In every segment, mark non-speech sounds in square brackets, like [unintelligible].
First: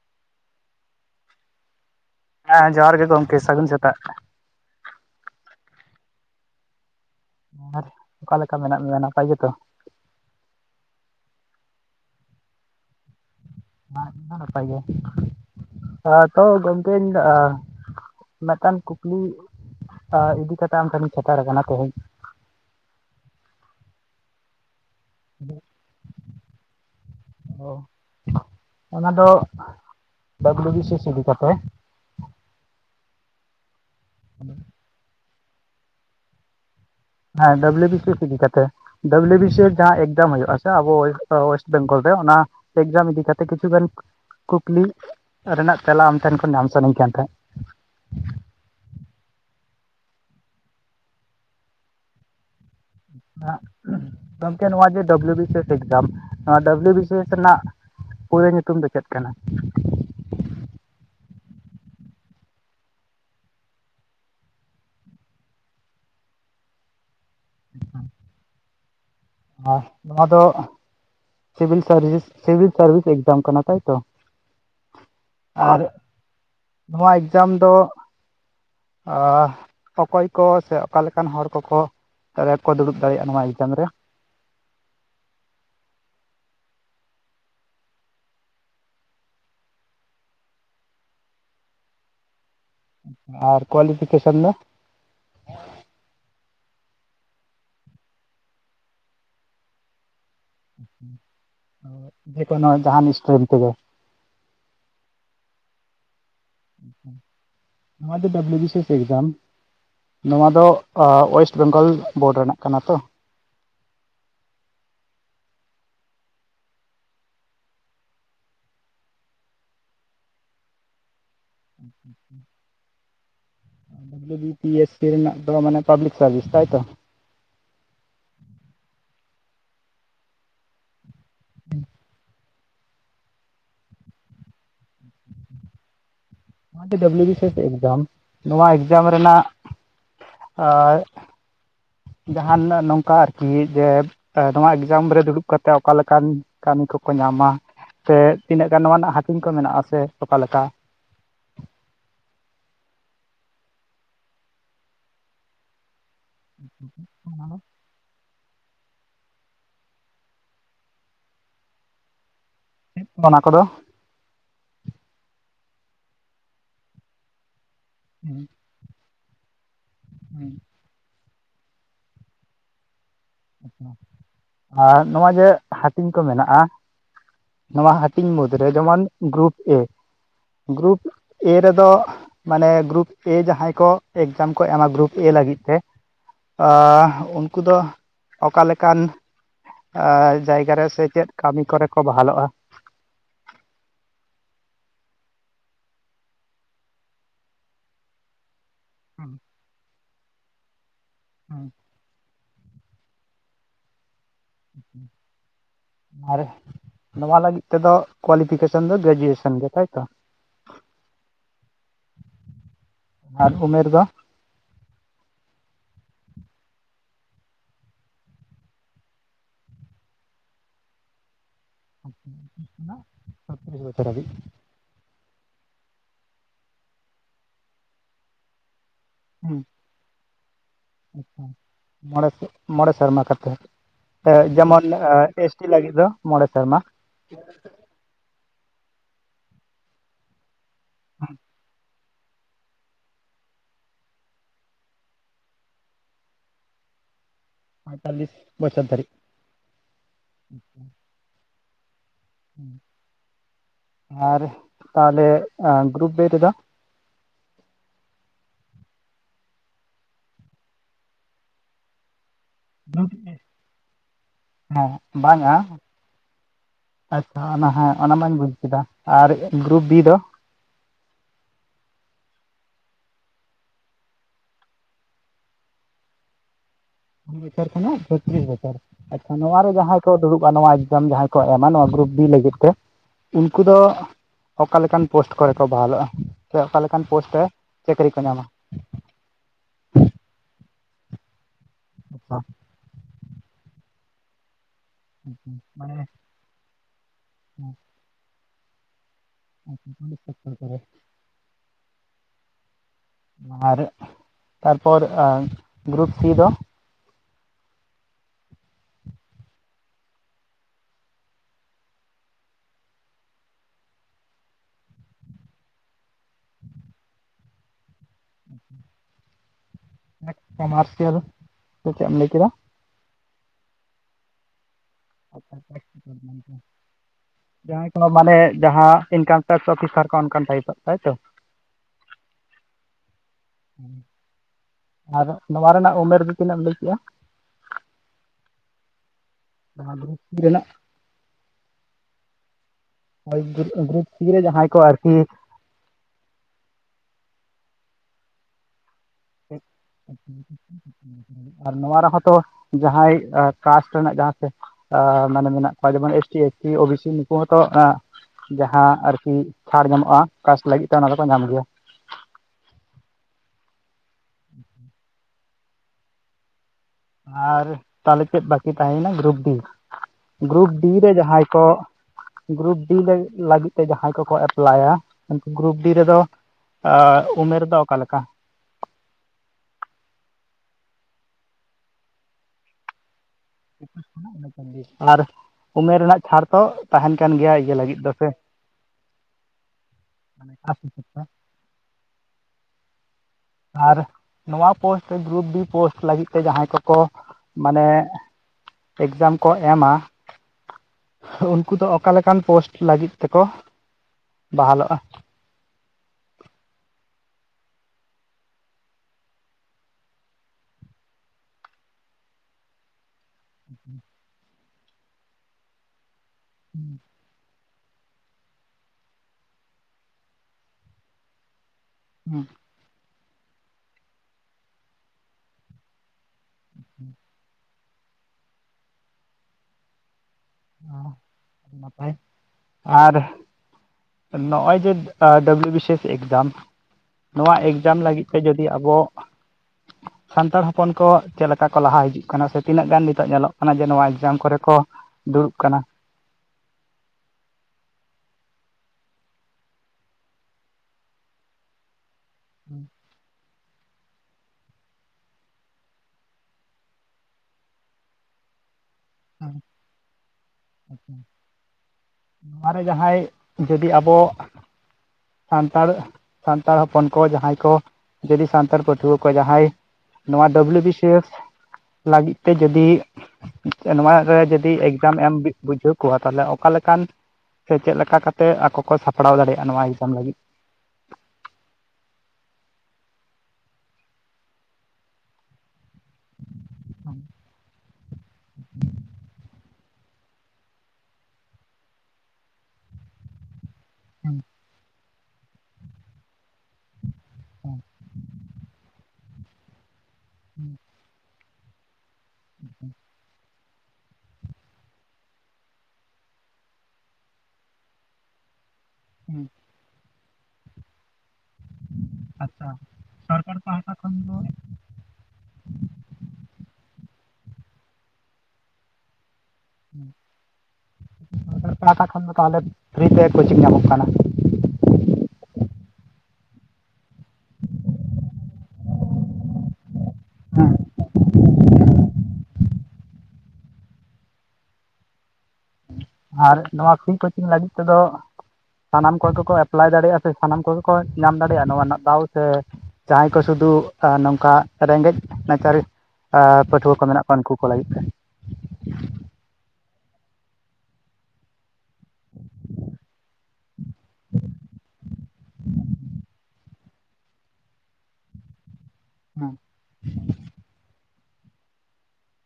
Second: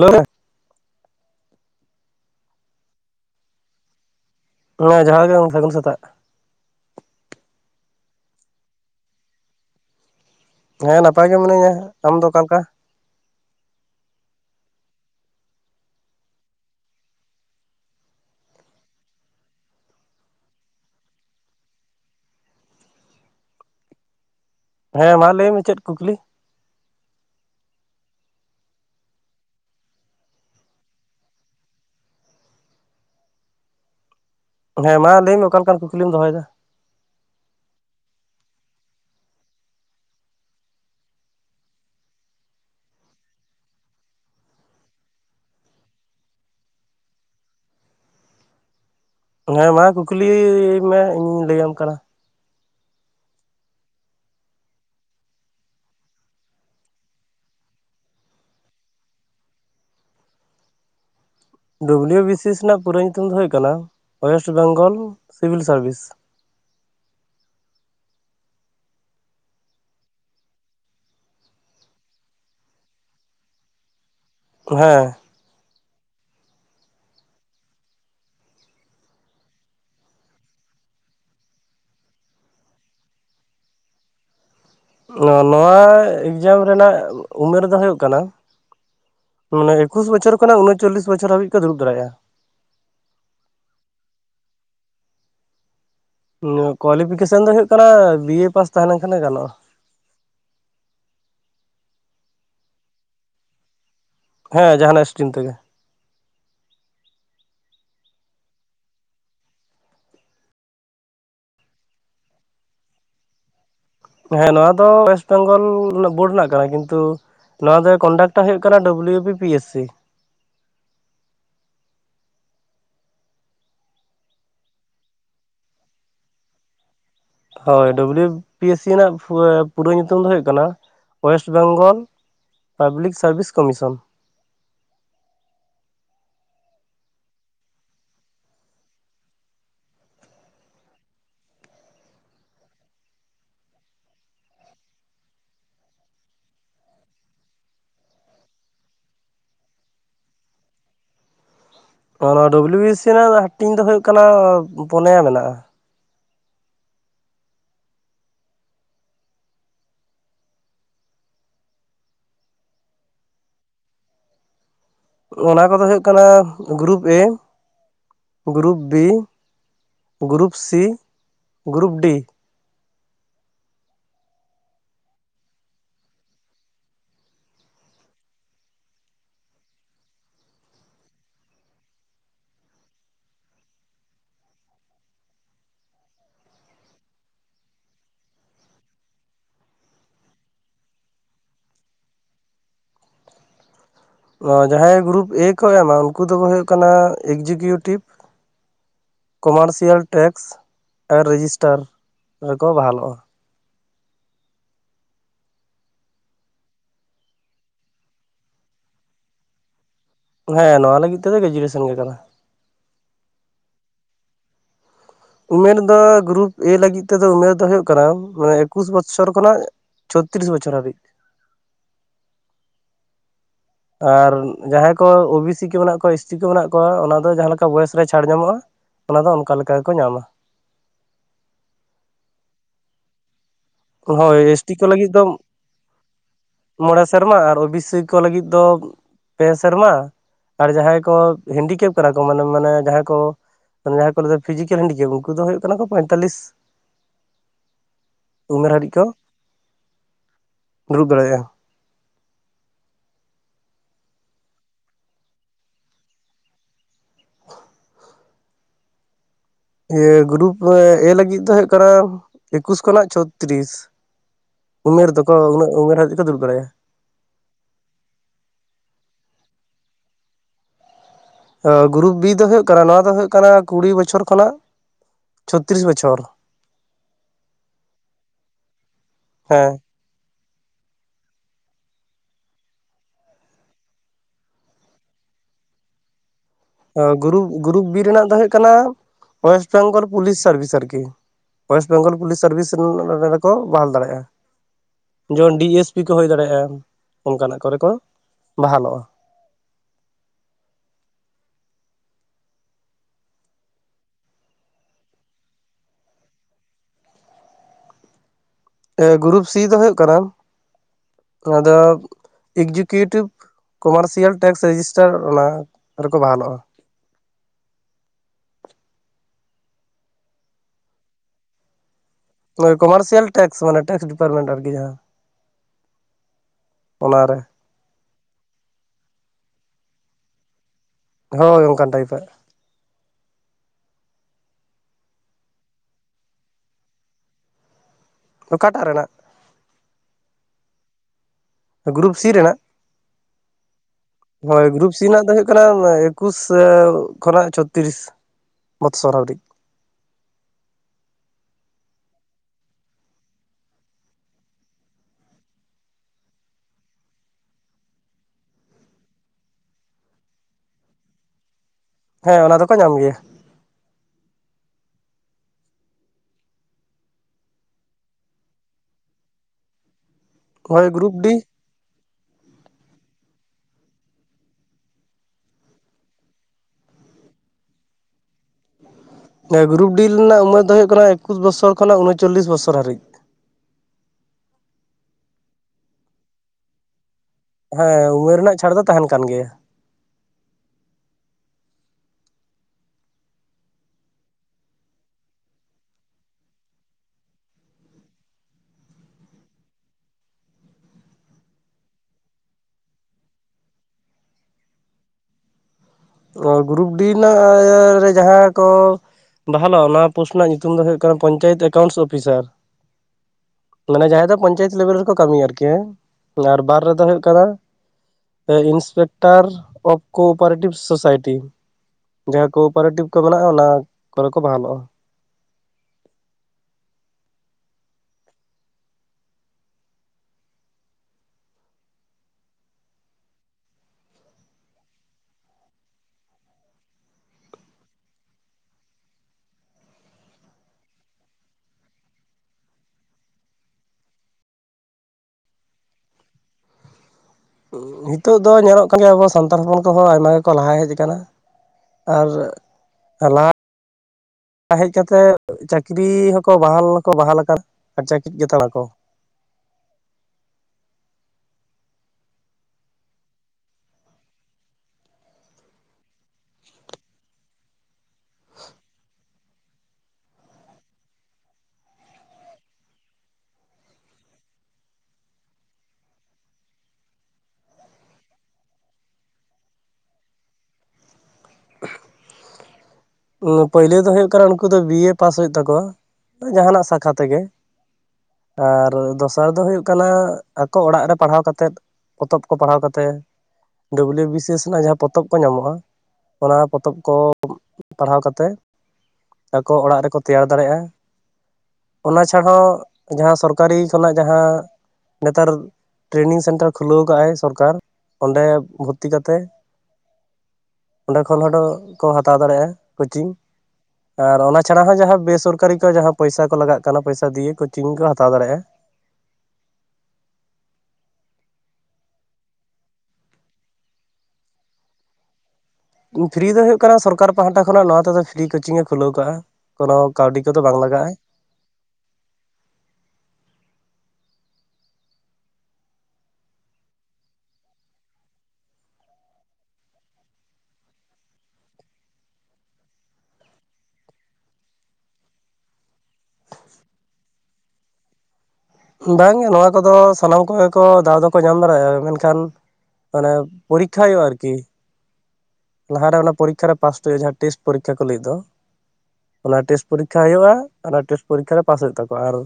Hello ᱦᱮᱸ ᱡᱚᱦᱟᱨ ᱜᱮ ᱜᱚᱢᱠᱮ ᱥᱟᱹᱜᱩᱱ ᱥᱮᱛᱟᱜ᱾ ᱦᱮᱸ ᱡᱚᱦᱟᱨ ᱜᱮ ᱜᱚᱝᱠᱮ ᱥᱟᱹᱜᱩᱱ ᱥᱟᱛᱟᱜ ᱾ ᱟᱨ ᱚᱠᱟ ᱞᱮᱠᱟ ᱢᱮᱱᱟᱜ ᱢᱮᱭᱟ ᱱᱟᱯᱟᱭ ᱜᱮᱛᱚ? ᱦᱮᱸ ᱱᱟᱯᱟᱭ ᱜᱮ ᱢᱤᱱᱟᱹᱧᱟ, ᱟᱢ ᱫᱚ ᱚᱠᱟ ᱞᱮᱠᱟ? ᱦᱮᱸ ᱱᱟᱯᱟᱭ ᱜᱮ ᱾ᱛᱚ ᱜᱚᱢᱠᱮᱧ [unintelligible] ᱢᱮᱫᱴᱟᱝ ᱠᱩᱠᱞᱤ ᱤᱫᱤ ᱠᱟᱛᱮ ᱟᱢ ᱴᱷᱮᱱᱤᱧ ᱥᱮᱴᱮᱨ ᱠᱟᱱᱟ ᱛᱮᱦᱮᱧ ᱾ ᱦᱮᱸ ᱢᱟ ᱞᱟᱹᱭᱢᱮ ᱪᱮᱫ ᱠᱩᱠᱞᱤ? ᱚ ᱚᱱᱟ ᱫᱚ ᱰᱟᱵᱞᱩ ᱵᱤ ᱥᱤ ᱮᱥ ᱤᱫᱤ ᱠᱟᱛᱮ᱾ ᱟᱫᱚ ᱦᱮᱸ ᱢᱟ ᱞᱟᱹᱭ ᱢᱮ ᱚᱠᱟ ᱞᱮᱠᱟᱱ ᱠᱩᱠᱞᱤᱢ ᱫᱚᱦᱚ ᱭᱮᱫᱟ ᱾ ᱦᱮᱸ ᱰᱟᱵᱞᱩ ᱵᱤ ᱥᱤ ᱮᱥ ᱤᱫᱤ ᱠᱟᱛᱮ ᱾ ᱰᱟᱵᱞᱤᱭᱩ ᱵᱤ ᱥᱤ ᱮᱥ ᱡᱟᱦᱟᱸ ᱮᱠᱡᱟᱢ ᱦᱩᱭᱩᱜᱼᱟ ᱥᱮ ᱟᱵᱚ ᱚᱭᱮᱥᱴ ᱵᱮᱝᱜᱚᱞ ᱨᱮ ᱚᱱᱟᱼᱼ ᱮᱠᱡᱟᱢ ᱤᱫᱤ ᱠᱟᱛᱮᱫ ᱠᱤᱪᱷᱩ ᱜᱟᱱ ᱠᱩᱠᱞᱤ ᱨᱮᱱᱟᱜ ᱛᱮᱞᱟ ᱟᱢ ᱴᱷᱮᱱ ᱠᱷᱚᱱ ᱧᱟᱢ ᱥᱟᱹᱱᱟᱧ ᱠᱟᱱ ᱛᱟᱦᱮᱸᱫ᱾ [inaudible] ᱦᱮᱸ ᱢᱟ ᱠᱩᱠᱞᱤᱭ ᱢᱮ ᱤᱧ ᱞᱟᱹᱭᱟᱢ ᱠᱟᱱᱟ ᱾ ᱜᱚᱢᱠᱮ ᱱᱚᱣᱟ ᱡᱮ W B C S exam, ᱱᱚᱣᱟ ᱰᱟᱵᱞᱤᱭᱩ ᱵᱤ ᱥᱤ ᱮᱥ ᱨᱮᱱᱟᱜᱼᱼ ᱯᱩᱨᱟᱹ ᱧᱩᱛᱩᱢ ᱫᱚ ᱪᱮᱫ ᱠᱟᱱᱟ? ᱰᱟᱵᱞᱤᱭᱩ ᱵᱤ ᱥᱤ ᱮᱥ ᱨᱮᱱᱟᱜ ᱯᱩᱨᱟᱹ ᱧᱩᱛᱩᱢ ᱫᱚ ᱦᱩᱭᱩᱜ ᱠᱟᱱᱟ ᱳᱭᱮᱥᱴ ᱵᱮᱝᱜᱚᱞ ᱥᱤᱵᱷᱤᱞ ᱥᱟᱨᱵᱷᱤᱥ ᱾ ᱦᱮ [unintelligible] ᱦᱚ ᱱᱚᱣᱟ ᱫᱚᱼᱼ civil service civil service exam ᱠᱟᱱᱟ ᱛᱟᱭᱛᱚ? ᱦᱮᱸ ᱟᱨ ᱱᱚᱣᱟ ᱮᱠᱡᱟᱢ ᱫᱚ ᱼᱼ ᱚᱠᱚᱭ ᱠᱚ ᱥᱮ ᱚᱠᱟ ᱞᱮᱠᱟᱱ ᱦᱚᱲ ᱠᱚᱠᱚᱼᱼ ᱥᱮᱨᱮᱯ ᱠᱚ ᱫᱩᱲᱩᱵ ᱫᱟᱲᱮ ᱭᱟᱜᱼᱟ ᱱᱚᱣᱟ ᱮᱠᱡᱟᱢ ᱨᱮ? ᱱᱚᱣᱟ ᱮᱠᱡᱟᱢ ᱨᱮᱱᱟᱜ ᱩᱢᱮᱨ ᱫᱚ ᱦᱩᱭᱩᱜ ᱠᱟᱱᱟᱼᱼ ᱢᱟᱱᱮ ᱮᱠᱩᱥ ᱵᱚᱪᱷᱚᱨ ᱠᱷᱚᱱᱟᱜ ᱩᱱᱚᱪᱚᱞᱞᱤᱥ ᱵᱚᱪᱷᱚᱨ ᱦᱟᱹᱵᱤᱡ ᱠᱚ ᱫᱩᱲᱩᱵ ᱫᱟᱲᱮᱭᱟᱜᱼᱟ᱾ ᱟᱨ ᱠᱳᱣᱟᱞᱤ ᱯᱷᱤᱠᱮᱥᱚᱱ ᱫᱚ? ᱠᱳᱣᱟᱞᱤᱯᱷᱤᱠᱮᱥᱚᱱ ᱫᱚ ᱦᱩᱭᱩᱜ ᱠᱟᱱᱟ ᱵᱤ ᱮ ᱯᱟᱥ ᱛᱟᱦᱮᱸ ᱞᱮᱱ ᱠᱷᱟᱱᱜᱮ ᱜᱟᱱᱚᱜᱼᱟ᱾ ᱡᱮ ᱠᱳᱱᱳ ᱡᱟᱦᱟᱱ ᱥᱴᱨᱤᱢ ᱛᱮᱜᱮ᱾ ᱦᱮᱸ ᱡᱟᱦᱟᱱᱟᱜ ᱤᱥᱴᱨᱤᱢ ᱛᱮᱜᱮ ᱾ ᱱᱚᱜᱼᱚᱭ ᱡᱮ W B C S exam ᱱᱚᱣᱟ ᱫᱚ ᱳᱭᱮᱥᱴ ᱵᱮᱝᱜᱚᱞ ᱵᱳᱨᱰ ᱨᱮᱱᱟᱜ ᱠᱟᱱᱟ ᱛᱚ᱾ ᱦᱮᱸ ᱱᱚᱣᱟ ᱫᱚ ᱚᱭᱮᱥᱴ ᱵᱮᱝᱜᱚᱞ ᱨᱮᱱᱟᱜ ᱵᱳᱰ ᱨᱮᱱᱟᱜ ᱠᱟᱱᱟ ᱠᱤᱱᱛᱩᱼᱼ ᱱᱚᱣᱟ ᱫᱚ ᱠᱚᱱᱰᱟᱠᱴᱟᱨ ᱦᱩᱭᱩᱜ ᱠᱟᱱᱟ ᱰᱟᱵᱽᱞᱤᱭᱩ ᱵᱤ ᱯᱤ ᱮᱥ ᱥᱤ᱾ [unintelligible] W B P S C ᱨᱮᱱᱟᱜ ᱫᱚ ᱢᱟᱱᱮ ᱯᱟᱵᱽᱞᱤᱠ ᱥᱟᱨᱵᱷᱤᱥ ᱛᱟᱭᱛᱚ? ᱦᱳᱭ ᱰᱟᱵᱽᱞᱤᱭᱩ ᱯᱤ ᱥᱤ ᱨᱮᱱᱟᱜ ᱯᱩᱨᱟᱹ, ᱯᱩᱨᱟᱹ ᱧᱩᱛᱩᱢ ᱫᱚ ᱦᱩᱭᱩᱜ ᱠᱟᱱᱟ West Bengal public service commission. W B C S exam, ᱱᱚᱣᱟ ᱮᱠᱡᱟᱢ ᱨᱮᱱᱟᱜ ᱮᱸ, ᱡᱟᱦᱟᱱᱟᱜ ᱱᱚᱝᱠᱟ ᱟᱨᱠᱤ ᱡᱮ, ᱱᱚᱣᱟ ᱮᱠᱡᱟᱢ ᱨᱮ ᱫᱩᱲᱩᱵ ᱠᱟᱛᱮᱜ ᱚᱠᱟ ᱞᱮᱠᱟᱱ ᱠᱟᱹᱢᱤ ᱠᱚᱠᱚ ᱧᱟᱢᱟ? ᱥᱮ ᱛᱤᱱᱟᱹᱜ ᱜᱟᱱ ᱱᱚᱣᱟ ᱨᱮᱱᱟᱜ ᱦᱟᱹᱴᱤᱧ ᱠᱚ ᱢᱮᱱᱟᱜ-ᱟ ᱥᱮ ᱚᱠᱟ ᱞᱮᱠᱟ? ᱚᱱᱟ ᱰᱟᱵᱽᱞᱩ ᱵᱤ ᱥᱤ ᱨᱮᱱᱟᱜ ᱦᱟᱹᱴᱤᱧ ᱫᱚ ᱦᱩᱭᱩᱜ ᱠᱟᱱᱟ ᱯᱚᱱᱭᱟ ᱢᱮᱱᱟᱜ-ᱟ᱾ [unintelligible] ᱢᱟᱱᱮ ᱟᱠᱚ ᱫᱚ? ᱚᱱᱟ ᱠᱚᱫᱚ ᱦᱩᱭᱩᱜ ᱠᱟᱱᱟ ᱜᱨᱩᱯ ᱮ᱾ ᱦᱩᱸ᱾ Group B, group C, group D. ᱟᱨ ᱱᱚᱣᱟ ᱡᱮ ᱦᱟᱹᱴᱤᱧ ᱠᱚ ᱢᱮᱱᱟᱜ-ᱟ᱾ ᱱᱚᱣᱟ ᱦᱟᱹᱴᱤᱧ ᱢᱩᱫᱽᱨᱮ ᱡᱮᱢᱚᱱ ᱜᱨᱩᱯ ᱮ᱾ ᱜᱨᱩᱯ ᱮ ᱨᱮᱫᱚ᱾ ᱢᱟᱱᱮ ᱜᱨᱩᱯ ᱮ ᱡᱟᱦᱟᱸᱭ ᱠᱚ ᱮᱠᱡᱟᱢ ᱠᱚ ᱮᱢᱟ ᱜᱨᱩᱯ ᱮ ᱞᱟᱹᱜᱤᱫ ᱛᱮ᱾ ᱟᱸᱻ ᱩᱱᱠᱩ ᱫᱚ᱾ ᱚᱠᱟ ᱞᱮᱠᱟᱱ ᱟᱸ ᱡᱟᱭᱜᱟ ᱨᱮ ᱥᱮ ᱪᱮᱫ ᱠᱟᱹᱢᱤ ᱠᱚᱨᱮ ᱠᱚ ᱵᱟᱦᱟᱞᱚᱜ-ᱟ? ᱱᱚᱣᱟ ᱡᱟᱦᱟᱸᱭ ᱜᱨᱩᱯ ᱮ ᱠᱚ ᱮᱢᱟ ᱩᱱᱠᱩ ᱫᱚᱠᱚ ᱦᱩᱭᱩᱜ ᱠᱟᱱᱟ ᱮᱠᱡᱤᱠᱤᱭᱩᱴᱤᱵᱽ᱾ ᱠᱚᱢᱟᱨᱥᱤᱭᱟᱞ ᱴᱮᱠᱥ ᱟᱨ ᱨᱮᱡᱤᱥᱴᱟᱨ ᱨᱮᱠᱚ ᱵᱟᱦᱟᱞᱚᱜ-ᱟ᱾ ᱟᱪᱪᱷᱟ᱾ ᱟᱨ ᱱᱚᱣᱟ ᱞᱟᱹᱜᱤᱫ ᱛᱮᱫᱚ ᱠᱚᱣᱟᱞᱤᱯᱷᱤᱠᱮᱥᱚᱱ ᱫᱚ ᱜᱨᱮᱡᱩᱭᱮᱥᱚᱱ ᱜᱮ ᱛᱟᱭᱛᱚ? ᱦᱮᱸ ᱱᱚᱣᱟ ᱞᱟᱹᱜᱤᱫ ᱛᱮᱫᱚ ᱜᱨᱮᱡᱩᱭᱮᱥᱚᱱ ᱜᱮ ᱠᱟᱱᱟ᱾ ᱟᱨ ᱩᱢᱮᱹᱨ ᱫᱚ? ᱩᱢᱮᱹᱨ ᱫᱚ ᱜᱨᱩᱯ ᱮ ᱞᱟᱹᱜᱤᱫ ᱛᱮᱫᱚ ᱩᱢᱮᱹᱨ ᱫᱚ ᱦᱩᱭᱩᱜ ᱠᱟᱱᱟ ᱢᱟᱱᱮ ᱮᱠᱩᱥ ᱵᱚᱪᱷᱚᱨ ᱠᱷᱚᱱᱟᱜ ᱪᱷᱚᱛᱛᱨᱤᱥ ᱵᱚᱪᱷᱚᱨ ᱦᱟᱵᱤᱡ᱾ [unintelligible] ᱥᱚᱛᱛᱨᱤᱥ ᱵᱚᱪᱷᱚᱨ ᱦᱟᱹᱵᱤᱡ ᱟᱨ ᱡᱟᱦᱟᱸᱭ ᱠᱚ ᱳ ᱵᱤ ᱥᱤᱤ ᱠᱚ ᱢᱮᱱᱟᱜ ᱠᱚᱣᱟ ᱮᱥ ᱴᱤ ᱠᱚ ᱠᱚ ᱢᱮᱱᱟᱜ ᱠᱚᱣᱟ ᱚᱱᱟ ᱫᱚ ᱡᱟᱦᱟᱸ ᱞᱮᱠᱟ ᱵᱚᱭᱮᱥ ᱨᱮ ᱪᱷᱟᱲ ᱧᱟᱢᱚᱜᱼᱟ ᱚᱱᱟ ᱫᱚ ᱚᱱᱠᱟ ᱞᱮᱠᱟ᱾ ᱠᱚ ᱧᱟᱢᱟ᱾ ᱟᱪᱪᱷᱟ ᱢᱚᱬᱮ, ᱢᱚᱬᱮ ᱥᱮᱨᱢᱟ ᱠᱟᱛᱮᱫ᱾ ᱦᱳᱭ ᱦᱮᱸ, ᱮᱥ ᱴᱤ ᱠᱚ ᱡᱮᱢᱚᱱ ᱞᱟᱹᱜᱤᱫ ᱫᱚ ᱮᱥ ᱴᱤ ᱞᱟᱹᱜᱤᱫ ᱫᱚ ᱢᱚᱬᱮ ᱥᱮᱨᱢᱟ᱾ ᱢᱚᱬᱮ ᱥᱮᱨᱢᱟ ᱟᱨ ᱳ ᱵᱤ ᱥᱤ ᱠᱚ ᱞᱟᱹᱜᱤᱫ ᱫᱚ ᱯᱮ ᱥᱮᱨᱢᱟ ᱟᱨ ᱡᱟᱦᱟᱸᱭ ᱠᱚ ᱦᱮᱱᱰᱤᱠᱮᱯ ᱠᱟᱱᱟ ᱠᱚ ᱢᱟᱱᱮ ᱢᱟᱱᱮ ᱡᱟᱦᱟᱸᱭ ᱠᱚ ᱡᱟᱦᱟᱸᱭ ᱠᱚ ᱞᱟᱹᱭᱫᱟ ᱯᱷᱤᱡᱤᱠᱮᱞ ᱦᱤᱱᱰᱤᱠᱮᱯ ᱩᱱᱠᱩ ᱫᱚ ᱦᱩᱭᱩᱜ ᱠᱟᱱᱟ ᱠᱚ ᱯᱚᱸᱭᱛᱟᱞᱞᱤᱥ᱾ ᱯᱚᱸᱭᱛᱟᱞᱞᱤᱥ ᱩᱢᱮᱨ ᱵᱚᱪᱷᱚᱨ ᱦᱟᱹᱨᱤᱡ ᱠᱚ ᱫᱷᱟᱨᱤᱡ᱾ ᱟᱪᱪᱷᱟ᱾ ᱫᱩᱲᱩᱵ ᱫᱟᱲᱮᱭᱟᱜ-ᱟ᱾ ᱟᱨ ᱛᱟᱦᱞᱮ ᱜᱨᱩᱯ ᱵᱮ ᱨᱮᱫᱚ? ᱤᱭᱟᱹ ᱜᱨᱩᱯ ᱮ ᱞᱟᱹᱜᱤᱫ ᱫᱚ ᱦᱩᱭᱩᱜ ᱠᱟᱱᱟ᱾ ᱮᱠᱩᱥ ᱠᱷᱚᱱᱟᱜ ᱪᱷᱚᱛᱛᱨᱤᱥ ᱦᱮᱸ ᱩᱢᱮᱨ ᱫᱚᱠᱚ, ᱵᱟᱝᱼᱟ ᱩᱱᱟᱹᱜ ᱩᱢᱮᱨ ᱦᱟᱨᱤᱡ ᱫᱚᱠᱚ ᱫᱩᱲᱩᱵ ᱫᱟᱲᱮᱭᱟᱜ-ᱟ᱾ ᱟᱪᱪᱷᱟ ᱚᱱᱟ ᱦᱮᱸ ᱚᱱᱟ ᱢᱟᱧ ᱵᱩᱡ ᱠᱮᱫᱟ ᱟᱨ ᱜᱨᱩᱯ ᱵᱤ ᱫᱚ? ᱚ, ᱜᱨᱩᱯ ᱵᱤ ᱫᱚ ᱦᱩᱭᱩᱜ ᱠᱟᱱᱟ, ᱱᱚᱣᱟ ᱫᱚ ᱦᱩᱭᱩᱜ ᱠᱟᱱᱟ ᱠᱩᱲᱤ ᱵᱚᱪᱷᱚᱨ ᱠᱷᱚᱱᱟᱜ᱾ ᱪᱷᱚᱛᱛᱨᱤᱥ ᱵᱚᱪᱷᱚᱨ᱾ ᱠᱩᱲᱤ ᱵᱚᱪᱷᱚᱨ ᱠᱷᱚᱱᱟᱜ ᱪᱚᱛᱨᱤᱥ ᱵᱚᱪᱷᱚᱨ? ᱟᱪᱪᱷᱟ ᱱᱚᱣᱟ ᱦᱮᱸ ᱨᱮ ᱡᱟᱦᱟᱸ᱾ ᱠᱚ ᱫᱩᱲᱩᱵ-ᱟ ᱱᱚᱣᱟ ᱮᱠᱡᱟᱢ ᱡᱟᱦᱟᱸᱭ ᱠᱚ ᱮᱢᱟ ᱱᱚᱣᱟ ᱜᱨᱩᱯ ᱵᱤ ᱞᱟᱹᱜᱤᱫ ᱛᱮ᱾ ᱩᱱᱠᱩ ᱫᱚ ᱚᱠᱟ ᱞᱮᱠᱟᱱ ᱯᱳᱥᱴ ᱠᱚᱨᱮ ᱠᱚ ᱵᱟᱦᱟᱞᱚᱜ-ᱟ? ᱦᱳᱭ, ᱜᱨᱩᱯ, ᱜᱨᱩᱯ ᱵᱤ ᱨᱮᱱᱟᱜ ᱫᱚ ᱦᱩᱭᱩᱜ ᱠᱟᱱᱟ᱾ ᱚᱭᱮᱥᱴ ᱪᱮᱝᱜᱚᱞ ᱯᱩᱞᱤᱥ ᱥᱟᱨᱵᱷᱤᱥ ᱟᱨᱠᱤ ᱚᱭᱮᱥᱴ ᱵᱮᱝᱜᱚᱞ ᱯᱩᱞᱤᱥ ᱵᱰ, ᱚ [unintelligible] ᱵᱟᱦᱟᱞ ᱫᱟᱲᱜ-ᱟ ᱡᱚᱱ ᱰᱤ ᱮᱥ ᱯᱤ ᱢᱟᱱᱮ ᱠᱚ ᱦᱳᱭ ᱫᱟᱲᱮᱭᱟᱜ-ᱟ ᱾ ᱚᱱᱠᱟᱱᱟᱜ ᱠᱚᱨᱮ ᱠᱚ ᱵᱟᱦᱟᱞᱚᱜᱼᱟ ᱾ [unintelligible] ᱟᱨᱮᱜ ᱛᱟᱨᱯᱚᱨ ᱟᱭ ᱜᱨᱩᱯ ᱥᱤ ᱫᱚ? ᱜᱨᱩᱯ ᱥᱤ ᱫᱚ ᱦᱳᱭᱳᱜ ᱠᱟᱱᱟ ᱱᱚᱣᱟᱫᱚ ᱤᱠᱡᱩᱠᱤᱭᱩᱴᱩᱵᱷ ᱾ ᱠᱚᱢᱟᱨᱥᱤᱭᱟᱞ ᱴᱮᱠᱥ ᱨᱮᱡᱤᱥᱴᱟᱨ ᱚᱱᱟ ᱨᱮᱠᱚ ᱵᱟᱦᱟᱞᱚᱜ-ᱟ ᱾ ᱠᱟᱢᱟᱨᱥᱤᱭᱟᱹᱞ ᱥᱮ ᱪᱮᱫ ᱮᱢ ᱞᱟᱹᱭ ᱠᱮᱫᱟ ᱾ ᱠᱚᱢᱚᱨᱥᱤᱭᱟᱞ ᱴᱮᱠᱥ ᱢᱟᱱᱮ ᱴᱮᱠᱥ ᱰᱤᱯᱟᱨ ᱢᱮᱱ ᱟᱨᱠᱤ ᱡᱟᱦᱟᱸ ᱾ [unintelligible] ᱾ ᱡᱟᱦᱟᱸᱭ ᱠᱟᱱᱟ ᱢᱟᱛᱮ ᱤᱱᱠᱟᱢ ᱴᱮᱠᱥ ᱚᱯᱷᱤᱥᱟᱨ ᱚᱱᱠᱟᱱ ᱴᱟᱭᱤᱯᱟᱜ ᱛᱟᱭᱛᱚ ᱾ ᱦᱳᱭ ᱚᱱᱠᱟᱱ ᱴᱟᱭᱤᱯᱟᱜ ᱾ ᱟᱨ ᱱᱚᱣᱟ ᱨᱮᱱᱟᱜ ᱩᱢᱟᱨ ᱫᱚ ᱛᱤᱱᱟᱹᱜ ᱮᱢ ᱞᱟᱹᱭ ᱠᱮᱜ-ᱟ? ᱛᱚ ᱠᱟᱴᱟᱜ ᱨᱮᱱᱟᱜ ᱾ ᱡᱚᱦᱟ ᱫᱚ ᱵᱤ ᱨᱮᱱᱟᱜ ᱾ ᱜᱨᱩᱯ ᱥᱤ ᱨᱮᱱᱟᱜ ᱾ [unintelligible] ᱜᱨᱩᱯ ᱥᱤᱨᱮ ᱡᱟᱦᱟᱸᱭ ᱠᱚ ᱜᱨᱩᱯ ᱥᱤ ᱟᱨᱠᱤ ᱨᱮᱱᱟᱜ ᱫᱚ ᱦᱩᱭᱩᱜ ᱠᱟᱱᱟ ᱮᱠᱩᱥ ᱥᱮ ᱠᱷᱚᱱᱟᱜ ᱪᱷᱚᱛᱨᱤᱥ ᱵᱚᱛᱥᱚᱨᱵᱤᱡ ᱴᱷᱤᱠ [inaudible] ᱟᱨ ᱱᱚᱣᱟ ᱨᱮᱦᱚᱸ ᱛᱚ ᱡᱟᱦᱟᱸᱭ ᱟ ᱠᱟᱥᱴ ᱨᱮᱱᱟᱜ ᱡᱟᱦᱟᱸᱛᱮ, ᱟ ᱢᱟᱱᱮ ᱢᱮᱱᱟᱜ ᱠᱚᱣᱟ ᱡᱮᱢᱚᱱ S T O B C ᱱᱩᱠᱩ ᱦᱚᱸᱛᱚ ᱟ ᱡᱟᱦᱟᱸ ᱟᱨᱠᱤ ᱠᱷᱟᱲ ᱧᱟᱢᱚᱜᱼᱟ ᱠᱟᱥ ᱞᱟᱹᱜᱤᱫ ᱛᱮ ᱚᱱᱟ ᱫᱚᱠᱚ ᱧᱟᱢ ᱜᱮᱭᱟ᱾ ᱦᱮᱸ ᱚᱱᱟ ᱫᱚ ᱠᱚ ᱧᱟᱢ ᱜᱮᱭᱟ, [unintelligible] ᱟᱨ ᱛᱟᱦᱚᱞᱮ ᱪᱮᱫ ᱵᱟᱠᱤ ᱛᱟᱦᱮᱭᱱᱟ ᱜᱨᱩᱯ ᱰᱤ ᱜᱨᱩᱯ ᱰᱤ ᱨᱮ ᱡᱟᱦᱟᱸᱭ ᱠᱚ ᱜᱨᱩᱯ ᱰᱤ ᱞᱟᱹᱜᱤᱫ ᱛᱮ ᱡᱟᱦᱟᱸᱭ ᱠᱚᱠᱚ ᱮᱯᱞᱟᱭ-ᱟ ᱩᱱᱠᱩ ᱜᱨᱩᱯ ᱰᱤ ᱨᱮᱫᱚ ᱟᱻ ᱩᱢᱮᱨ ᱫᱚ ᱚᱠᱟ ᱞᱮᱠᱟ? ᱜᱨᱩᱯ ᱰᱤ ᱨᱮᱱᱟᱜ ᱩᱢᱟᱹᱨ ᱫᱚ ᱦᱩᱭᱩᱜ ᱠᱟᱱᱟ ᱮᱠᱩᱥ ᱵᱚᱪᱷᱚᱨ ᱠᱷᱚᱱᱚ ᱩᱱᱚᱪᱚᱞᱞᱤᱥ ᱵᱚᱪᱷᱚᱨ ᱦᱟᱹᱨᱤᱡ, ᱟᱨ ᱩᱢᱮᱨ ᱨᱮᱱᱟᱜ ᱪᱷᱟᱲ ᱛᱚ, ᱛᱟᱦᱮᱱ ᱠᱟᱱ ᱜᱮᱭᱟ ᱤᱭᱟ ᱞᱟᱹᱜᱤᱫ ᱦᱮᱸ ᱫᱚ ᱥᱮ ᱩᱢᱮᱨ ᱨᱮᱱᱟᱜ ᱪᱷᱟᱲ ᱫᱚ ᱛᱟᱦᱮᱱ ᱠᱟᱱ ᱜᱮᱭᱟ ᱟ, ᱟᱨ ᱱᱚᱣᱟ ᱯᱳᱥᱴ ᱨᱮ ᱜᱨᱩᱯ ᱵᱤ ᱯᱳᱥᱴ ᱞᱟᱹᱜᱤᱫ ᱛᱮ ᱡᱟᱦᱟᱸᱭ ᱠᱚᱠᱚ ᱢᱟᱱᱮ ᱮᱠᱡᱟᱢ ᱠᱚ ᱮᱢᱟ ᱛᱚ ᱩᱱᱠᱩ ᱫᱚ ᱚᱠᱟ ᱞᱮᱠᱟᱱ ᱯᱳᱥᱴ ᱞᱟᱹᱜᱤᱫ ᱛᱮᱠᱚ ᱵᱟᱦᱟ ᱞᱚᱜ-ᱟ᱾ ᱜᱨᱩᱯ ᱰᱤ ᱨᱮᱱᱟᱜᱻ ᱨᱮ ᱡᱟᱦᱟᱸ ᱠᱚᱻᱻ ᱵᱟᱦᱟᱞᱚ ᱚᱱᱟ ᱯᱳᱥᱴ ᱨᱮᱱᱟᱜ ᱧᱩᱛᱩᱢ ᱫᱚ ᱦᱩᱭᱩᱜ ᱠᱟᱱᱟ ᱯᱚᱧᱪᱟᱭᱮᱛ ᱮᱠᱟᱣᱩᱱᱴᱥ ᱚᱯᱤᱥᱟᱨ᱾ ᱢᱟᱱᱮ ᱡᱟᱦᱟᱸᱭ ᱫᱚ ᱯᱚᱧᱪᱟᱭᱮᱛ ᱞᱮᱵᱮᱞ ᱨᱮᱠᱚ ᱠᱟᱹᱢᱤᱭᱟ ᱟᱨᱠᱤ ᱦᱮᱸ ᱟᱨ ᱵᱟᱨ ᱨᱮᱫᱚ ᱦᱩᱭᱩᱜ ᱠᱟᱱᱟ᱾ Inspector of cooperative society. ᱡᱟᱦᱟᱸ ᱠᱳᱯᱟᱨᱮᱴᱤᱵᱷ ᱠᱚ ᱢᱮᱱᱟᱜ-ᱟ ᱚᱱᱟ ᱠᱚᱨᱮ ᱠᱚ ᱵᱟᱦᱟᱞᱚᱜ-ᱟ᱾ [inaudible] ᱟᱨᱻᱻ ᱱᱚᱜ-ᱚᱭ ᱡᱮ ᱰᱚᱵᱞᱩ ᱵᱤ ᱥᱮᱠ ᱮᱠᱡᱟᱢ ᱱᱚᱣᱟ ᱮᱠᱡᱟᱢ ᱞᱟᱹᱜᱤᱫ ᱛᱮ ᱡᱩᱫᱤ ᱟᱵᱚ ᱥᱟᱱᱛᱟᱲ ᱦᱚᱯᱚᱱ ᱠᱚ ᱪᱮᱫ ᱞᱮᱠᱟ ᱠᱚ ᱞᱟᱦᱟ ᱦᱤᱡᱩᱜ ᱠᱟᱱᱟ ᱥᱮ ᱛᱤᱱᱟᱹᱜ ᱜᱟᱱ ᱱᱤᱛᱚᱜ ᱧᱮᱞᱚᱜ ᱠᱟᱱᱟ ᱡᱮ ᱱᱚᱣᱟ ᱮᱠᱡᱟᱢ ᱠᱚᱨᱮ ᱠᱚᱻᱻ ᱫᱩᱲᱩᱵ ᱠᱟᱱᱟ, ᱱᱤᱛᱚᱜ ᱫᱚ ᱧᱮᱞᱚᱜ ᱠᱟᱱ ᱜᱮᱭᱟ ᱟᱵᱚ ᱥᱟᱱᱛᱟᱲ ᱦᱚᱯᱚᱱ ᱠᱚᱦᱚᱸ ᱟᱭᱢᱟ ᱜᱮᱠᱚ ᱞᱟᱦᱟ ᱦᱮᱡ ᱠᱟᱱᱟ ᱟᱨᱻᱻ [inaudible] ᱛᱟᱞᱟ ᱦᱮᱡ ᱠᱟᱛᱮ ᱪᱟᱠᱨᱤ ᱦᱚᱸᱠᱚ ᱵᱟᱦᱟᱞ ᱫᱚᱠᱚ ᱵᱟᱦᱟᱞ ᱟᱠᱟᱱᱟ ᱟᱨ ᱪᱟᱹᱠᱨᱤ ᱜᱮᱛᱟᱲᱟ ᱟᱠᱚ ᱟᱬᱚ [unintelligible] ᱚᱱᱟ ᱨᱮ ᱡᱟᱦᱟᱸᱭ ᱡᱩᱫᱤ ᱟᱵᱚ ᱥᱟᱱᱛᱟᱲ, ᱥᱟᱱᱛᱟᱲ ᱦᱚᱯᱚᱱ ᱠᱚ ᱡᱟᱦᱟᱸᱭ ᱠᱚ ᱡᱩᱫᱤ ᱥᱟᱱᱛᱟᱲ ᱯᱟᱹᱴᱷᱩᱣᱟᱹ ᱠᱚ ᱡᱟᱦᱟᱸᱭ᱾ ᱱᱚᱣᱟ ᱰᱟᱵᱽᱞᱩ ᱵᱤ ᱥᱤ ᱮᱥ ᱞᱟᱹᱜᱤᱫ ᱛᱮ ᱡᱚᱫᱤ ᱱᱚᱣᱟ ᱨᱮ ᱡᱚᱫᱤ ᱮᱠᱡᱟᱢ ᱮᱢ ᱵᱩᱡᱷᱟᱹᱣ ᱠᱚᱣᱟ᱾ᱛᱟᱦᱞᱮ ᱚᱠᱟᱞᱮᱠᱟᱱ ᱥᱮ ᱪᱮᱫ ᱞᱮᱠᱟ ᱠᱟᱛᱮ ᱟᱠᱚ ᱠᱚ ᱥᱟᱯᱲᱟᱣ ᱫᱟᱲᱮᱭᱟᱜᱼᱟ᱾ ᱱᱚᱣᱟ ᱮᱠᱡᱟᱢ ᱞᱟᱹᱜᱤᱫ᱾ ᱯᱳᱭᱞᱳ ᱫᱚ ᱦᱳᱭᱳᱜ ᱠᱟᱱᱟ ᱱᱩᱠᱩ ᱫᱚ ᱵᱤᱭᱮ ᱯᱟᱥ ᱦᱳᱭᱳᱜ ᱛᱟᱠᱚᱣᱟ᱾ ᱡᱟᱦᱟᱸᱱᱟᱜ ᱥᱟᱠᱷᱟ ᱛᱮᱜᱮ ᱟᱨ ᱫᱚᱥᱟᱨ ᱫᱚ ᱦᱩᱭᱩᱜ ᱠᱟᱱᱟ ᱟᱠᱚ ᱚᱲᱟᱜ ᱨᱮ ᱯᱟᱲᱦᱟᱣ ᱠᱟᱛᱮᱫ᱾ ᱯᱚᱛᱚᱵ ᱠᱚ ᱯᱟᱲᱦᱟᱣ ᱠᱟᱛᱮ᱾ ᱰᱩᱵᱞᱤ ᱵᱤᱥᱤᱥ ᱨᱮᱱᱟᱜ ᱡᱟᱦᱟᱸ ᱯᱚᱛᱚᱵᱽ ᱠᱚ ᱧᱟᱢᱚᱜᱼᱟ᱾ ᱚᱱᱟ ᱯᱚᱛᱚᱵ ᱠᱚ ᱯᱟᱲᱦᱟᱣ ᱠᱟᱛᱮᱫ ᱟᱠᱚ ᱚᱲᱟᱜ ᱨᱮᱠᱚ ᱛᱮᱭᱟᱨ ᱫᱟᱲᱮᱭᱟᱜᱼᱟ᱾ ᱚᱱᱟ ᱪᱷᱟᱲ ᱦᱚᱸ ᱡᱟᱦᱟᱸ ᱥᱚᱨᱠᱟᱨᱤ ᱠᱷᱚᱱᱟᱜ ᱡᱟᱦᱟᱸ ᱱᱮᱛᱟᱨ ᱴᱨᱮᱱᱤᱝ ᱥᱮᱱᱴᱟᱨ ᱠᱷᱩᱞᱟᱹᱣ ᱟᱠᱟᱫᱼᱟᱭ ᱥᱚᱨᱠᱟᱨ ᱚᱸᱰᱮ ᱛᱤ ᱠᱟᱛᱮ ᱚᱸᱰᱮ ᱠᱷᱚᱱ ᱦᱚᱸ ᱠᱚ ᱦᱟᱛᱟᱣ ᱟᱪᱪᱷᱟ ᱫᱟᱲᱮᱭᱟᱜᱼᱟ᱾ ᱠᱳᱪᱤᱝ ᱥᱚᱨᱠᱟᱨ ᱯᱟᱦᱴᱟ ᱠᱷᱚᱱ ᱫᱚ ᱟᱨ ᱚᱱᱟ ᱪᱷᱟᱲᱟ ᱪᱷᱟᱲᱟ ᱦᱚᱸ ᱡᱟᱦᱟᱸ ᱵᱮᱥᱚᱨᱠᱟᱨᱤ ᱠᱚ ᱡᱟᱦᱟᱸ ᱯᱚᱭᱥᱟ ᱠᱚ ᱞᱟᱜᱟᱜ ᱠᱟᱱᱟ᱾ ᱯᱚᱭᱥᱟ ᱫᱤᱭᱮ ᱠᱳᱪᱤᱝ ᱠᱚ ᱦᱟᱛᱟᱣ ᱫᱟᱲᱮᱭᱟᱜᱼᱟ᱾ [unintelligible] ᱠᱷᱚᱱ ᱫᱚ ᱛᱟᱦᱚᱞᱮ ᱯᱷᱨᱤ ᱛᱮ ᱠᱳᱪᱤᱝ ᱧᱟᱢᱚᱜ ᱠᱟᱱᱟ᱾ ᱯᱷᱤᱨᱤ ᱫᱚ ᱦᱩᱭᱩᱜ ᱠᱟᱱᱟ ᱥᱚᱨ ᱠᱟᱨ ᱯᱟᱦᱴᱟ ᱠᱷᱚᱱᱟᱜ ᱱᱚᱣᱟ ᱛᱮᱫᱚ ᱯᱷᱨᱤ ᱠᱳᱪᱝ ᱮ ᱠᱷᱩᱞᱟᱹᱣ ᱠᱟᱜᱼᱟ᱾ ᱠᱳᱱᱳ ᱠᱟᱹᱣᱰᱤ ᱠᱚᱫᱚ ᱵᱟᱝ ᱞᱟᱜᱟᱜᱼᱟ᱾ [inaudible] ᱟᱨ ᱱᱚᱣᱟ ᱯᱷᱨᱤ ᱠᱳᱪᱤᱝ ᱞᱟᱹᱜᱤᱫ ᱛᱮᱫᱚ᱾ ᱥᱟᱱᱟᱢ ᱠᱚᱜᱮᱠᱚ ᱮᱯᱞᱟᱭ ᱫᱟᱲᱮᱭᱟᱜᱼᱟ᱾ ᱥᱮ ᱥᱟᱱᱟᱢ ᱠᱚᱜᱮ ᱠᱚ ᱧᱟᱢ ᱫᱟᱲᱮᱭᱟᱜᱼᱟ᱾ ᱱᱚᱣᱟ ᱨᱮᱱᱟᱜ ᱫᱟᱣ ᱥᱮ ᱡᱟᱦᱟᱸᱭ ᱠᱚ ᱥᱩᱫᱩ ᱱᱚᱝᱠᱟ ᱨᱮᱸᱜᱮᱡ ᱱᱟᱪᱟᱨ ᱟ ᱯᱟᱹᱴᱷᱩᱣᱟᱹ ᱠᱚ ᱢᱮᱱᱟᱜ ᱠᱚᱣᱟ ᱩᱱᱠᱩ ᱠᱚ ᱞᱟᱹᱜᱤᱫ ᱛᱮ᱾ ᱵᱟᱝᱜᱮ ᱱᱚᱣᱟ ᱠᱚᱫᱚ ᱥᱟᱱᱟᱢ ᱠᱚᱜᱮ ᱠᱚ ᱫᱟᱣ ᱫᱚᱠᱚ ᱧᱟᱢ ᱫᱟᱲᱮᱭᱟᱜᱼᱟ᱾ ᱢᱮᱱᱠᱷᱟᱱ ᱢᱟᱱᱮ ᱯᱚᱨᱤᱠᱠᱷᱟ ᱦᱳᱭᱳᱜᱼᱟ᱾ ᱟᱨᱠᱤ ᱞᱟᱦᱟᱨᱮ ᱚᱱᱟ ᱯᱚᱨᱤᱠᱷᱟ ᱨᱮ ᱯᱟᱥᱴ ᱦᱩᱭᱩᱜᱼᱟ᱾ᱡᱟᱦᱟᱸ ᱴᱮᱥᱴ ᱯᱚᱨᱤᱠᱷᱟ ᱠᱚ ᱞᱟᱹᱭᱮᱜᱼᱫᱚ, ᱚᱱᱟ ᱴᱮᱥᱴ ᱯᱚᱨᱤᱠᱷᱟ ᱦᱩᱭᱩᱜᱼᱟ᱾ ᱚᱱᱟ ᱴᱮᱥᱴ ᱯᱚᱨᱤᱠᱠᱷᱟ ᱨᱮ ᱯᱟᱥ ᱦᱩᱭᱩᱜ ᱛᱟᱠᱚᱣᱟ ᱾ᱟᱨ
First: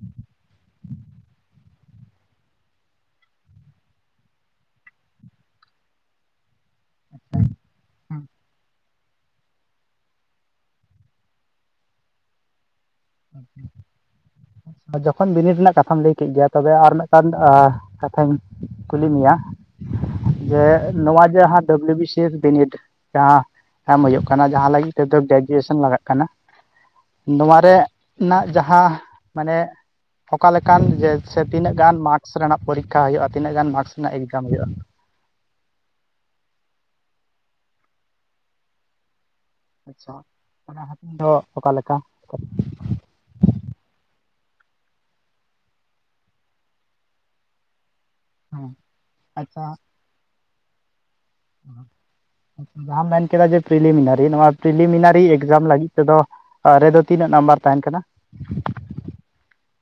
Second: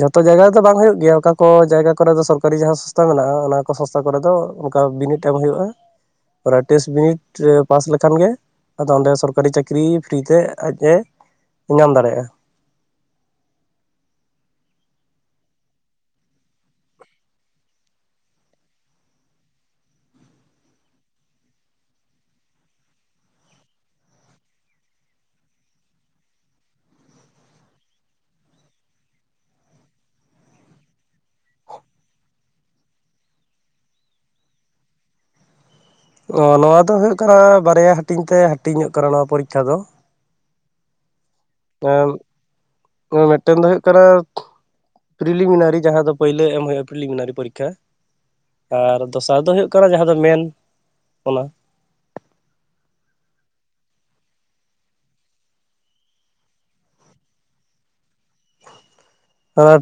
ᱡᱷᱚᱛᱚ ᱡᱟᱭᱜᱟ ᱨᱮᱫᱚ ᱵᱟᱝ ᱦᱩᱭᱩᱜ ᱜᱮᱭᱟ, ᱚᱠᱟ ᱠᱚ ᱡᱟᱭᱜᱟ ᱠᱚᱨᱮ ᱫᱚ ᱥᱚᱨᱟᱨᱤ ᱡᱟᱦᱟᱸ ᱥᱚᱝᱥᱛᱷᱟ ᱢᱮᱱᱟᱜᱼᱟ᱾ ᱚᱱᱟ ᱠᱚ ᱥᱚᱝᱥᱛᱷᱟ ᱠᱚᱨᱮᱫ ᱫᱚ ᱚᱱᱠᱟ ᱵᱤᱱᱤᱰ ᱮᱢ ᱦᱩᱭᱩᱜᱼᱟ᱾ ᱚᱱᱟ ᱴᱮᱥᱴ ᱵᱤᱱᱤᱴ ᱯᱟᱥ ᱞᱮᱠᱷᱟᱱ ᱜᱮ ᱟᱫᱚ ᱚᱸᱰᱮ ᱥᱚᱨᱠᱟᱨᱤ ᱪᱟᱹᱠᱨᱤ ᱯᱷᱨᱤ ᱛᱮ ᱟᱡ ᱮ ᱧᱟᱢ ᱫᱟᱲᱮᱭᱟᱜᱼᱟ᱾ [inaudible] ᱡᱚᱠᱷᱚᱱ ᱵᱤᱱᱤᱰ ᱨᱮᱱᱟᱜ ᱠᱟᱛᱷᱟᱢ ᱞᱟᱹᱭ ᱠᱮᱫ ᱜᱮᱭᱟ ᱛᱚᱵᱮ ᱟᱨ ᱢᱤᱫᱴᱟᱝ ᱟ ᱠᱟᱛᱷᱟᱧ ᱠᱩᱞᱤ ᱢᱮᱭᱟ ᱡᱮ ᱱᱚᱣᱟ ᱡᱟᱸᱦᱟ ᱰᱟᱵᱞᱩ ᱵᱤ ᱥᱤ ᱮᱥ ᱵᱤᱱᱤᱰ ᱡᱟᱦᱟᱸ ᱮᱢ ᱦᱩᱭᱩᱜ ᱠᱟᱱᱟ ᱡᱟᱦᱟᱸ ᱞᱟᱹᱜᱤᱫ ᱛᱮᱫᱚ ᱜᱨᱮᱡᱩᱭᱮᱥᱚᱱ ᱞᱟᱜᱟᱜ ᱠᱟᱱᱟ᱾ ᱱᱚᱣᱟ ᱨᱮ ᱱᱟᱜ ᱡᱟᱦᱟᱸ ᱢᱟᱱᱮ ᱚᱠᱟ ᱞᱮᱠᱟᱱ ᱡᱮ ᱥᱮ ᱛᱤᱱᱟᱹᱜ ᱜᱟᱱ ᱢᱟᱨᱠᱥ ᱨᱮᱱᱟᱜ ᱯᱚᱨᱤᱠᱠᱷᱟ ᱦᱩᱭᱩᱜᱼᱟ ᱛᱤᱱᱟᱹᱜ ᱜᱟᱱ ᱢᱟᱨᱠᱥ ᱨᱮᱱᱟᱜ ᱮᱠᱡᱟᱢ ᱦᱩᱭᱩᱜᱼᱟ? ᱚ ᱱᱚᱣᱟ ᱫᱚ ᱦᱩᱭᱩᱜ ᱠᱟᱱᱟ ᱵᱟᱨᱭᱟ ᱦᱟᱹᱴᱤᱧ ᱛᱮ ᱦᱟᱹᱴᱤᱧᱚᱜ ᱠᱟᱱᱟ ᱱᱚᱣᱟ ᱯᱚᱨᱤᱠᱠᱷᱟ ᱫᱚ᱾ [unintelligible] ᱦᱟᱹᱴᱤᱧ ᱫᱚ ᱚᱠᱟ ᱞᱮᱠᱟ? ᱦᱳᱭ ᱢᱤᱫᱴᱮᱱ ᱫᱚ ᱦᱩᱭᱩᱜᱭᱜ ᱠᱟᱱᱟ᱾ ᱯᱤᱞᱤᱢᱤᱱᱟᱨᱤ ᱡᱟᱦᱟᱸ ᱫᱚ ᱯᱳᱭᱞᱳ ᱮᱢ ᱦᱩᱭᱩᱜᱼᱟ᱾ ᱯᱨᱤᱤᱞᱤᱢᱤᱱᱟᱨᱤ ᱯᱚᱨᱤᱠᱠᱷᱟ᱾ ᱦᱮᱸ ᱟᱨ ᱫᱚᱥᱟᱨ ᱫᱚ ᱟᱪᱪᱷᱟ ᱦᱩᱭᱩᱜ ᱠᱟᱱᱟ ᱡᱟᱦᱟᱸ ᱫᱚ ᱢᱮᱱ ᱚᱱᱟ᱾ ᱡᱟᱦᱟᱸᱟᱢ ᱢᱮᱱ ᱠᱮᱫᱟ ᱡᱮ ᱯᱨᱤᱞᱤᱢᱤᱱᱟᱨᱤ, ᱱᱚᱣᱟ ᱯᱨᱤᱞᱤᱢᱤᱱᱟᱨᱤ ᱮᱠᱡᱟᱢ ᱞᱟᱹᱜᱤᱫ ᱛᱮᱫᱚ, ᱨᱮᱫᱚ ᱛᱤᱱᱟᱹᱜ ᱱᱟᱢᱵᱟᱨ ᱛᱟᱦᱮᱸᱱ ᱠᱟᱱᱟ?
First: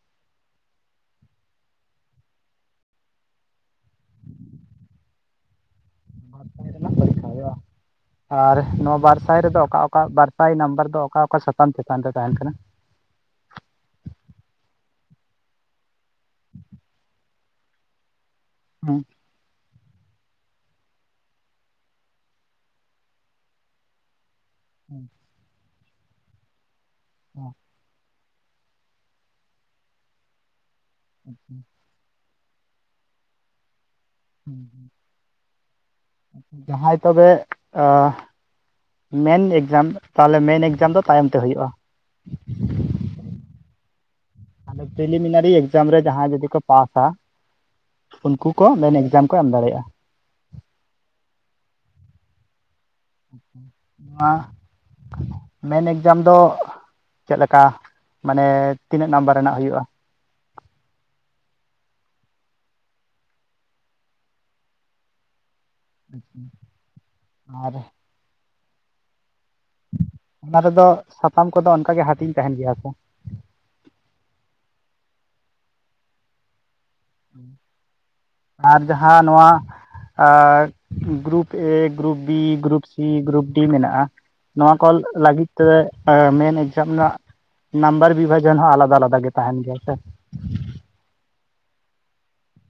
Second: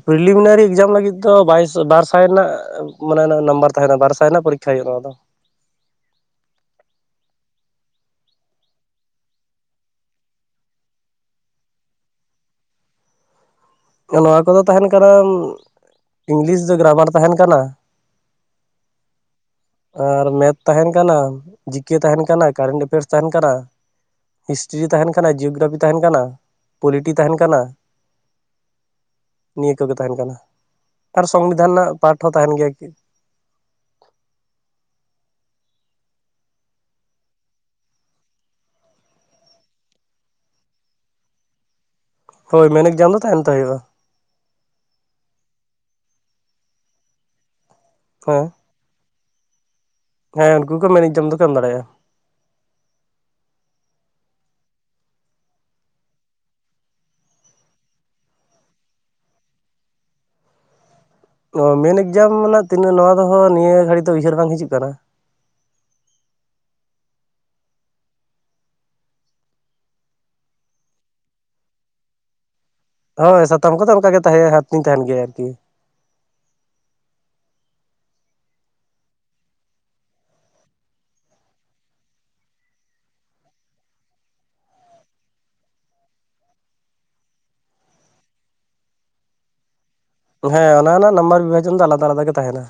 ᱯᱤᱞᱤᱢᱤᱱᱟᱨᱤ ᱮᱠᱡᱟᱢ ᱞᱟᱹᱜᱤᱫ ᱫᱚ, ᱵᱟᱨ ᱥᱟᱭ ᱨᱮᱱᱟᱜ ᱢᱟᱱᱮ ᱱᱟᱢᱵᱟᱨ ᱛᱟᱦᱮᱸᱱᱟ ᱵᱟᱨ ᱥᱟᱭ ᱨᱮᱱᱟᱜ ᱯᱳ ᱠᱷᱟᱱ ᱦᱩᱭᱩᱼᱟ ᱱᱚᱭᱟ ᱫᱚ ᱾ ᱨᱮᱱᱟᱜ ᱯᱚᱨᱤᱠᱠᱷᱟ ᱦᱩᱭᱩᱜᱼᱟ᱾ ᱟᱨ ᱱᱚᱣᱟ ᱵᱟᱨ ᱥᱟᱭ ᱨᱮᱫᱚ ᱚᱠᱟ ᱚᱠᱟ ᱵᱟᱨᱥᱟᱭ ᱱᱟᱢᱵᱟᱨ ᱫᱚ ᱚᱠᱟ ᱚᱠᱟ ᱥᱟᱛᱟᱢ ᱪᱮᱛᱟᱱ ᱨᱮ ᱛᱟᱦᱮᱸᱱ ᱠᱟᱱᱟ? ᱱᱚᱣᱟ ᱠᱚᱫᱚ ᱛᱟᱦᱮᱸᱱ ᱠᱟᱱᱟ, ᱤᱝᱞᱤᱥ ᱫᱚ ᱜᱨᱟᱢᱟᱨ ᱛᱟᱦᱮᱸᱱ ᱠᱟᱱᱟ᱾ ᱦᱩᱸ ᱟᱨ ᱢᱮᱛᱷ ᱛᱟᱦᱮᱱ ᱠᱟᱱᱟ, ᱡᱤᱠᱮ ᱛᱟᱦᱮᱱ ᱠᱟᱱᱟ, ᱠᱟᱨᱮᱱᱴ ᱮᱯᱷᱮᱭᱟᱨᱥ ᱛᱟᱦᱮᱱ ᱠᱟᱱᱟ᱾ ᱦᱤᱥᱴᱨᱤ ᱛᱟᱦᱮᱱ ᱠᱟᱱᱟ, ᱡᱤᱭᱳᱜᱨᱟᱯᱷᱤ ᱛᱟᱦᱮᱱ ᱠᱟᱱᱟ, ᱯᱚᱞᱤᱴᱤ ᱛᱟᱦᱮᱱ ᱠᱟᱱᱟ᱾ ᱱᱤᱭᱟᱹ ᱠᱚᱜᱮ ᱛᱟᱦᱮᱱ ᱠᱟᱱᱟ ᱟᱨ ᱥᱚᱝᱵᱤᱫᱷᱟᱱ ᱨᱮᱱᱟᱜ ᱯᱟᱴ ᱦᱚᱸ ᱛᱟᱦᱮᱸᱱ ᱜᱮᱭᱟ ᱠᱤᱼᱼ ᱦᱩᱸ-ᱦᱩᱸ ᱡᱟᱦᱟᱸᱭ ᱛᱚᱵᱮ ᱟᱸᱼᱼ ᱢᱮᱱ ᱮᱠᱡᱟᱢ ᱛᱟᱦᱚᱞᱮ ᱢᱮᱱ ᱮᱠᱡᱟᱢ ᱫᱚ ᱛᱟᱭᱚᱢ ᱛᱮ ᱦᱩᱭᱩᱜ-ᱟ᱾ ᱦᱳᱭ ᱢᱮᱱ ᱮᱠᱡᱟᱢ ᱫᱚ ᱛᱟᱭᱚᱢ ᱛᱮ ᱦᱩᱭᱩᱜ-ᱟ᱾ ᱯᱤᱞᱤᱢᱤᱱᱟᱨᱤ ᱮᱠᱡᱟᱢ ᱨᱮ ᱡᱟᱸᱦᱟᱭ ᱡᱩᱫᱤ ᱠᱚ ᱯᱟᱥ ᱟᱼᱼ ᱩᱱᱠᱩ ᱦᱮᱸ ᱠᱚ ᱢᱮᱱ ᱮᱠᱡᱟᱢ ᱠᱚ ᱮᱢ ᱫᱟᱲᱮᱭᱟᱜ-ᱟ᱾ ᱦᱮᱸ ᱩᱱᱠᱩ ᱠᱚ ᱢᱮᱱ ᱮᱠᱡᱟᱢ ᱫᱚᱠᱚ ᱮᱢ ᱫᱟᱲᱮᱭᱟᱜ-ᱟ᱾ ᱱᱚᱣᱟ ᱢᱮᱱ ᱮᱠᱡᱟᱢ ᱫᱚᱼᱼ ᱪᱮᱫ ᱞᱮᱠᱟ ᱢᱟᱱᱮ ᱛᱤᱱᱟᱹᱜ ᱱᱟᱢᱵᱟᱨ ᱨᱮᱱᱟᱜ ᱦᱩᱭᱩᱜ-ᱟ? ᱚ ᱢᱮᱱ ᱮᱠᱡᱟᱢ ᱨᱮᱱᱟᱜ ᱛᱤᱱᱟᱹᱜ ᱱᱚᱣᱟ ᱫᱚ ᱦᱟᱸᱜ ᱱᱤᱭᱟᱹ ᱜᱷᱟᱹᱲᱤᱡ ᱫᱚ ᱩᱭᱦᱟᱹᱨ ᱵᱟᱝ ᱦᱤᱡᱩᱜ ᱠᱟᱱᱟ! ᱟᱪᱪᱷᱟ ᱟᱨᱼᱼ ᱚᱱᱟ ᱨᱮᱫᱚ ᱥᱟᱛᱟᱢ ᱠᱚᱫᱚ ᱚᱱᱠᱟ ᱜᱮ ᱦᱟᱹᱴᱤᱧ ᱛᱟᱦᱮᱱ ᱜᱮᱭᱟ ᱥᱮ? ᱦᱳᱭ ᱥᱟᱛᱚᱢ ᱠᱚᱫᱚ ᱚᱱᱠᱟᱜᱮ ᱛᱟᱦᱮᱸ ᱦᱟᱨᱴᱤᱧ ᱛᱟᱦᱮᱸᱱ ᱜᱮᱭᱟ ᱟᱨᱠᱤ᱾ ᱟᱨ ᱡᱟᱦᱟᱸ ᱱᱚᱣᱟᱼᱼ ᱟᱨ group A group B group C group D ᱢᱮᱱᱟᱜ-ᱟᱼᱼ ᱱᱚᱣᱟ ᱠᱚ ᱞᱟᱹᱜᱤᱫ ᱛᱮ ᱮᱸ ᱢᱮᱱ ᱮᱠᱡᱟᱢ ᱨᱮᱱᱟᱜᱼᱼ ᱱᱟᱢᱵᱟᱨ ᱵᱤᱵᱷᱟᱡᱚᱱ ᱦᱚᱸ ᱟᱞᱟᱫᱟ ᱟᱞᱟᱫᱟ ᱜᱮ ᱛᱟᱦᱮᱸᱱ ᱜᱮᱭᱟ ᱥᱮ? ᱦᱮᱸ ᱚᱱᱟ ᱦᱚᱸ ᱦᱟᱸᱜ ᱱᱟᱢᱵᱟᱨ ᱵᱤᱵᱷᱟᱡᱚᱱ ᱫᱚ ᱟᱞᱟᱫᱟ ᱟᱞᱟᱫᱟ ᱜᱮ ᱛᱟᱦᱮᱸᱱᱟ᱾